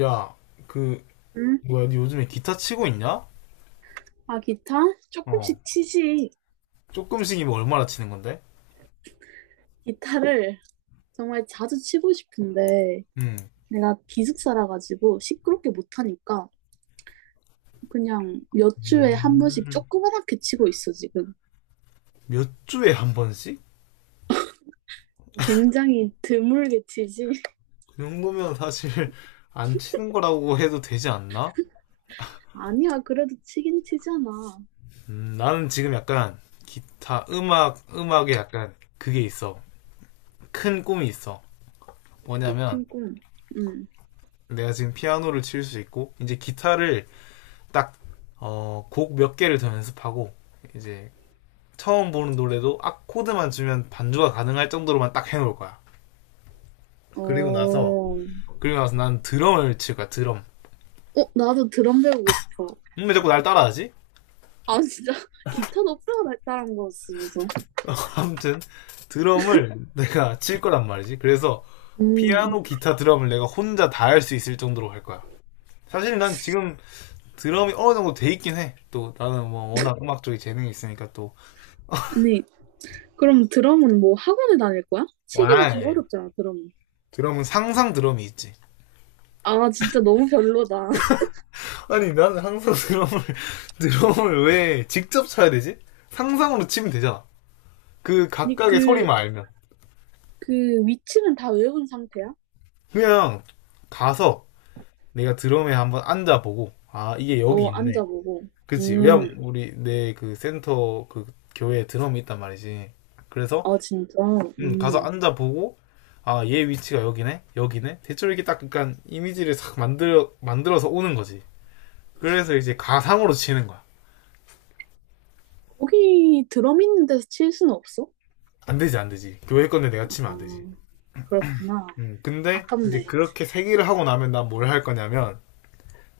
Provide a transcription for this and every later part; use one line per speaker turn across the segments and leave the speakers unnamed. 야, 그,
음?
뭐야, 니 요즘에 기타 치고 있냐?
아, 기타?
어.
조금씩 치지.
조금씩이면 얼마나 치는 건데?
기타를 정말 자주 치고 싶은데,
음.
내가 기숙사라 가지고 시끄럽게 못하니까, 그냥 몇 주에 한 번씩
음.
조그맣게 치고 있어, 지금.
몇 주에 한 번씩?
굉장히 드물게 치지.
그 정도면 사실 안 치는 거라고 해도 되지 않나?
아니야, 그래도 치긴 치잖아.
나는 지금 약간 기타, 음악, 음악에 약간 그게 있어. 큰 꿈이 있어.
오,
뭐냐면,
큰 꿈. 응.
내가 지금 피아노를 칠 수 있고, 이제 기타를 딱, 곡 몇 개를 더 연습하고, 이제 처음 보는 노래도 악코드만 주면 반주가 가능할 정도로만 딱 해놓을 거야.
어,
그리고 나서
어,
그리고 나서 난 드럼을 칠 거야. 드럼.
나도 드럼 배우고 싶어.
왜 자꾸 날 따라하지?
아, 진짜. 기타도 배워달라는 거였어, 그래서.
아무튼 드럼을 내가 칠 거란 말이지. 그래서
음.
피아노, 기타, 드럼을 내가 혼자 다 할 수 있을 정도로 할 거야. 사실 난 지금 드럼이 어느 정도 돼 있긴 해. 또 나는 뭐 워낙 음악 쪽에 재능이 있으니까 또.
아니, 그럼 드럼은 뭐 학원을 다닐 거야?
와.
치기가 좀 어렵잖아, 드럼은.
드럼은 상상 드럼이 있지.
아, 진짜 너무 별로다.
아니 나는 항상 드럼을 드럼을 왜 직접 쳐야 되지? 상상으로 치면 되잖아. 그
아니,
각각의 소리만 알면.
그 위치는 다 외운 상태야?
그냥 가서 내가 드럼에 한번 앉아보고, 아 이게 여기
어,
있네.
앉아보고.
그치
음,
왜냐면 우리 내 그 센터 그 교회에 드럼이 있단 말이지. 그래서
아, 진짜. 음.
가서 앉아보고, 아 얘 위치가 여기네 대충 이렇게 딱 약간 이미지를 싹 만들어서 오는 거지. 그래서 이제 가상으로 치는 거야.
거기 드럼 있는 데서 칠 수는 없어?
안 되지, 교회 건데 내가 치면 안 되지.
아, 그렇구나.
근데 이제
아깝네.
그렇게 세기를 하고 나면 난 뭘 할 거냐면,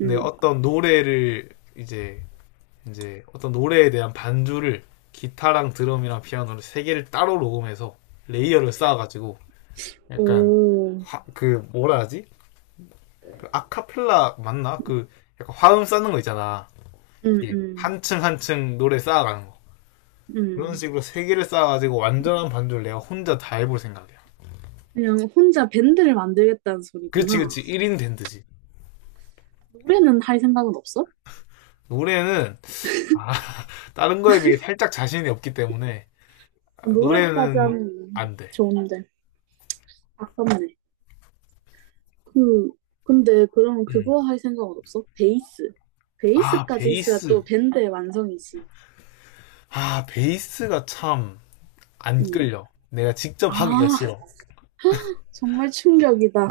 내
음.
어떤 노래를 이제 이제 어떤 노래에 대한 반주를, 기타랑 드럼이랑 피아노를 세 개를 따로 녹음해서 레이어를 쌓아가지고 약간
오,
그 뭐라 하지? 그 아카펠라 맞나? 그 약간 화음 쌓는 거 있잖아. 예.
음,
한층 한층 노래 쌓아가는 거. 그런
음.
식으로 세 개를 쌓아가지고 완전한 반주를 내가 혼자 다 해볼 생각이야.
그냥 혼자 밴드를 만들겠다는
그렇
소리구나.
지 1인 밴드지.
노래는 할 생각은 없어?
노래는, 아, 다른 거에 비해 살짝 자신이 없기 때문에,
아, 노래까지
노래는
하면
안 돼.
좋은데. 아깝네. 그, 근데 그럼
음.
그거 할 생각은 없어? 베이스.
아
베이스까지 있어야
베이스,
또 밴드의 완성이지.
아, 베이스가 참 안
음.
끌려. 내가 직접 하기가
아,
싫어.
정말 충격이다.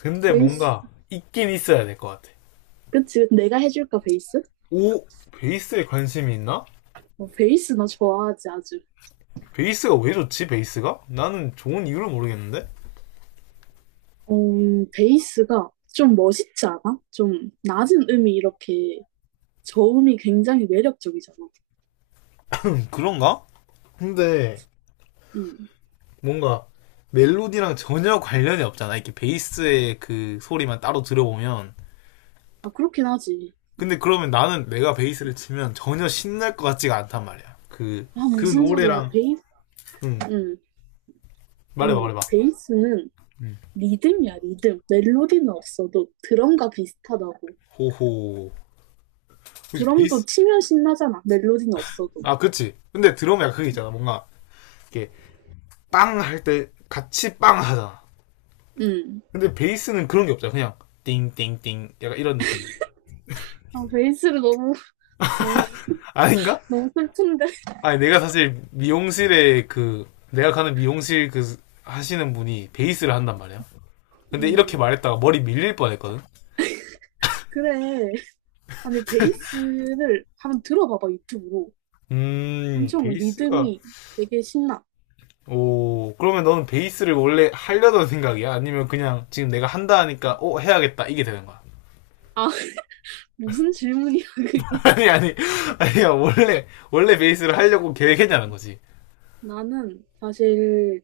근데
베이스.
뭔가 있긴 있어야 될 것 같아.
그치, 내가 해줄까, 베이스?
오, 베이스에 관심이 있나?
어, 베이스 나 좋아하지, 아주.
베이스가 왜 좋지, 베이스가? 나는 좋은 이유를 모르겠는데?
어, 베이스가 좀 멋있지 않아? 좀 낮은 음이 이렇게 저음이 굉장히 매력적이잖아.
그런가? 근데
음.
뭔가 멜로디랑 전혀 관련이 없잖아. 이렇게 베이스의 그 소리만 따로 들어보면.
아, 그렇긴 하지.
근데 그러면 나는 내가 베이스를 치면 전혀 신날 것 같지가 않단 말이야. 그,
아,
그
무슨 소리야,
노래랑,
베이스?
응,
음. 아니,
말해봐.
베이스는
응.
리듬이야, 리듬. 멜로디는 없어도 드럼과 비슷하다고.
호호. 혹시
드럼도
베이스,
치면 신나잖아. 멜로디는 없어도.
아, 그치. 근데 드럼 약간 그게 있잖아. 뭔가, 이렇게, 빵 할 때, 같이 빵 하잖아.
음.
근데 베이스는 그런 게 없잖아. 그냥, 띵띵띵. 약간 이런 느낌.
아, 베이스를 너무, 너무,
아닌가?
너무 슬픈데.
아니, 내가 사실 미용실에 그, 내가 가는 미용실 그, 하시는 분이 베이스를 한단 말이야. 근데 이렇게
음.
말했다가 머리 밀릴 뻔 했거든?
그래. 아니, 베이스를 한번 들어봐봐, 유튜브로. 엄청
베이스가,
리듬이 되게 신나.
오, 그러면 너는 베이스를 원래 하려던 생각이야? 아니면 그냥 지금 내가 한다 하니까, 어, 해야겠다. 이게 되는 거야.
아, 무슨 질문이야, 그게.
아니 아니야 원래 베이스를 하려고 계획했냐는 거지.
나는 사실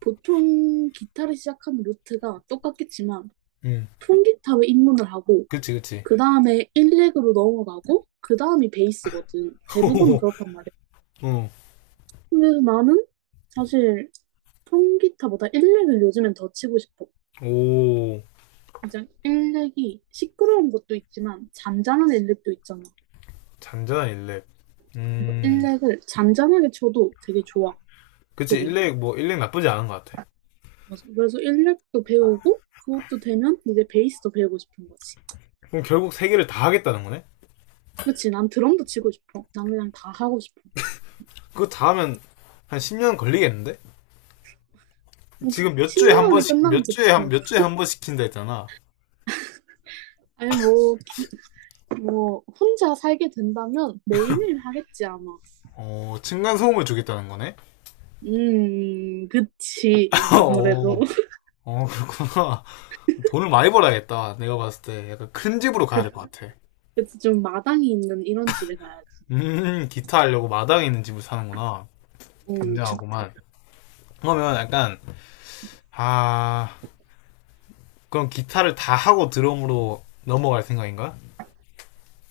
보통 기타를 시작하는 루트가 똑같겠지만
음.
통기타로 입문을 하고
그치.
그 다음에 일렉으로 넘어가고, 그 다음이 베이스거든. 대부분은 그렇단 말이야.
어
근데 나는 사실 통기타보다 일렉을 요즘엔 더 치고 싶어.
오
이제 일 렉이 시끄러운 것도 있지만, 잔잔한 일렉도 있잖아.
잔잔한 일렉.
그래서 일
음.
렉을 잔잔하게 쳐도 되게 좋아,
그치
소리가.
일렉, 뭐 일렉 나쁘지 않은 것 같아.
맞아. 그래서 일렉도 배우고, 그것도 되면 이제 베이스도 배우고 싶은 거지.
그럼 결국 세 개를 다 하겠다는 거네?
그치, 난 드럼도 치고 싶어. 난 그냥 다 하고 싶어.
그거 다 하면 한 10년 걸리겠는데? 지금 몇
신
주에 한
년 안에
번씩
끝나면
몇
좋지.
주에 한
뭐.
몇 주에 한 번 시킨다 했잖아.
아니, 뭐, 혼자 살게 된다면 매일매일 하겠지, 아마.
어 층간 소음을 주겠다는 거네?
그치. 아무래도.
어. 어 그렇구나. 돈을 많이 벌어야겠다. 내가 봤을 때 약간 큰 집으로 가야
그,
될 것 같아.
그치. 좀 마당이 있는 이런 집에 가야지.
기타 하려고 마당에 있는 집을 사는구나.
주택.
굉장하구만. 그러면 약간, 아, 그럼 기타를 다 하고 드럼으로 넘어갈 생각인가?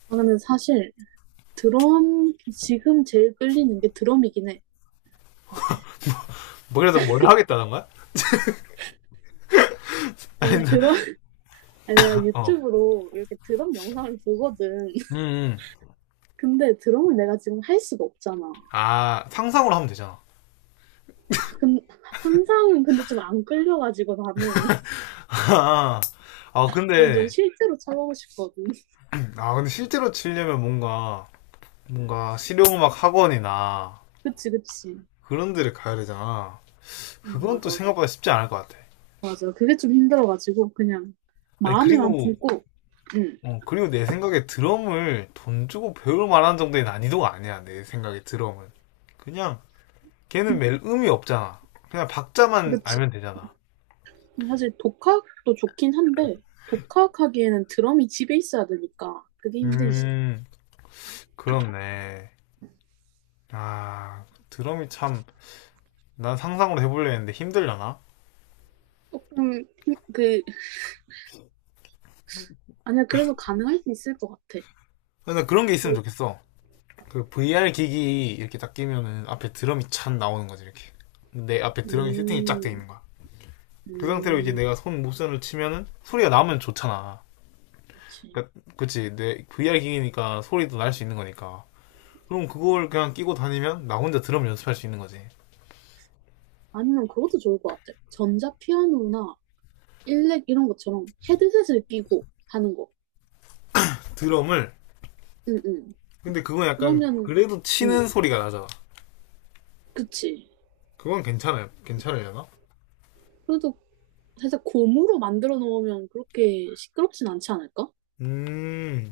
아, 근데 사실, 드럼, 지금 제일 끌리는 게 드럼이긴 해, 사실.
뭐, 그래서 뭘 하겠다는 거야?
아니, 드럼, 아니, 내가
아 어.
유튜브로 이렇게 드럼 영상을 보거든.
음, 음.
근데 드럼을 내가 지금 할 수가 없잖아.
아, 상상으로 하면 되잖아.
근, 상상은 근데 좀 안 끌려가지고 나는.
아,
난 좀
근데,
실제로 쳐보고 싶거든.
아, 근데 실제로 치려면 뭔가, 뭔가 실용음악 학원이나
그치, 그치.
그런 데를 가야 되잖아. 그건 또
맞아.
생각보다 쉽지 않을 것 같아.
맞아. 그게 좀 힘들어가지고, 그냥,
아니,
마음에만
그리고
품고, 응.
어, 그리고 내 생각에 드럼을 돈 주고 배울 만한 정도의 난이도가 아니야. 내 생각에 드럼은. 그냥 걔는 멜 음이 없잖아. 그냥 박자만
그치.
알면 되잖아.
사실 독학도 좋긴 한데, 독학하기에는 드럼이 집에 있어야 되니까, 그게 힘들지.
음, 그렇네. 아, 드럼이 참, 난 상상으로 해보려 했는데 힘들려나?
조금, 힘, 그, 아니야, 그래도 가능할 수 있을 것 같아.
근데 그런 게 있으면 좋겠어. 그 VR 기기 이렇게 딱 끼면은 앞에 드럼이 찬 나오는 거지, 이렇게. 내 앞에 드럼이 세팅이 쫙 돼
음,
있는 거야. 그 상태로 이제
음,
내가 손 모션을 치면은 소리가 나면 좋잖아.
그치.
그러니까 그치 내 VR 기기니까 소리도 날 수 있는 거니까, 그럼 그걸 그냥 끼고 다니면 나 혼자 드럼 연습할 수 있는 거지.
아니면 그것도 좋을 것 같아. 전자 피아노나 일렉 이런 것처럼 헤드셋을 끼고 하는 거.
드럼을,
응, 응.
근데 그건 약간
그러면,
그래도 치는
응,
소리가 나잖아.
그치.
그건 괜찮아요 괜찮으려나?
그래도 살짝 고무로 만들어 놓으면 그렇게 시끄럽진 않지 않을까?
음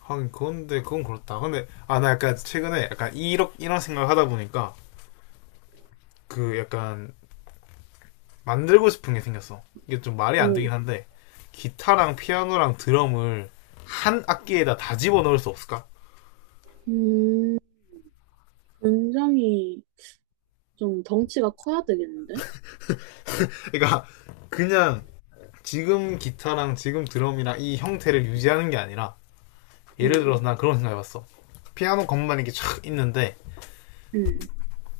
하긴 그건데 그건 그렇다. 근데 아 나 약간 최근에 약간 이런 생각을 하다 보니까 그 약간 만들고 싶은 게 생겼어. 이게 좀 말이 안
오,
되긴 한데, 기타랑 피아노랑 드럼을 한 악기에다 다 집어넣을 수 없을까?
음, 굉장히 좀 덩치가 커야 되겠는데?
그러니까 그냥 지금 기타랑 지금 드럼이랑 이 형태를 유지하는 게 아니라, 예를
음,
들어서 난 그런 생각해봤어. 피아노 건반 이렇게 촥 있는데,
음,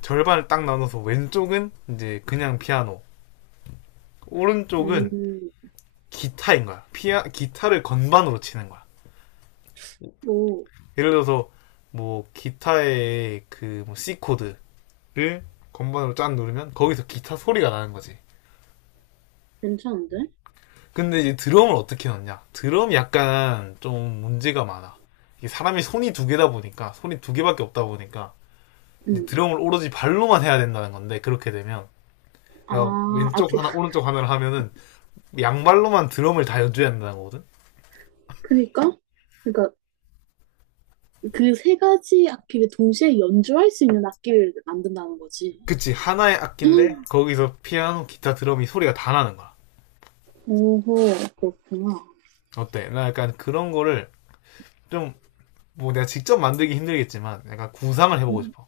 절반을 딱 나눠서 왼쪽은 이제 그냥 피아노, 오른쪽은
음,
기타인 거야. 피아 기타를 건반으로 치는 거야.
오,
예를 들어서 뭐 기타의 그뭐 C 코드를 건반으로 짠 누르면 거기서 기타 소리가 나는 거지.
괜찮은데?
근데 이제 드럼을 어떻게 넣냐? 드럼이 약간 좀 문제가 많아. 이게 사람이 손이 두 개다 보니까 손이 두 개밖에 없다 보니까 이제
음,
드럼을 오로지 발로만 해야 된다는 건데, 그렇게 되면,
아,
그러니까
아,
왼쪽
도,
하나 오른쪽 하나를 하면은 양발로만 드럼을 다 연주해야 된다는 거거든.
그니까? 그니까 그 세 가지 악기를 동시에 연주할 수 있는 악기를 만든다는 거지.
그치 하나의 악기인데 거기서 피아노, 기타, 드럼이 소리가 다 나는 거야.
오호, 그렇구나.
어때? 나 약간 그런 거를 좀, 뭐 내가 직접 만들기 힘들겠지만 약간 구상을 해보고
음,
싶어.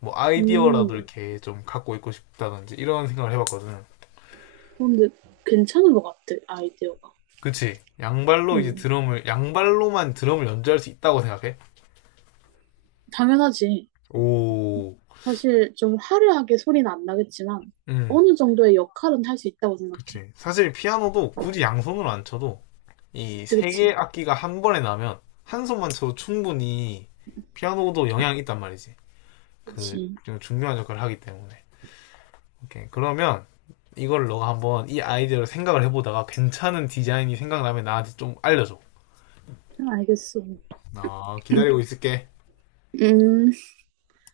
뭐
음,
아이디어라도 이렇게 좀 갖고 있고 싶다든지 이런 생각을 해봤거든.
근데 괜찮은 것 같아, 아이디어가.
그치? 양발로 이제
음,
드럼을 양발로만 드럼을 연주할 수 있다고 생각해?
당연하지.
오,
사실 좀 화려하게 소리는 안 나겠지만
음.
어느 정도의 역할은 할 수 있다고 생각해.
그치. 사실 피아노도 굳이 양손으로 안 쳐도 이
그치,
세 개의
그치,
악기가 한 번에 나면 한 손만 쳐도 충분히 피아노도 영향이 있단 말이지. 그,
그치.
좀 중요한 역할을 하기 때문에. 오케이. 그러면 이걸 너가 한번 이 아이디어를 생각을 해보다가 괜찮은 디자인이 생각나면 나한테 좀 알려줘.
알겠어.
아, 기다리고 있을게.
음.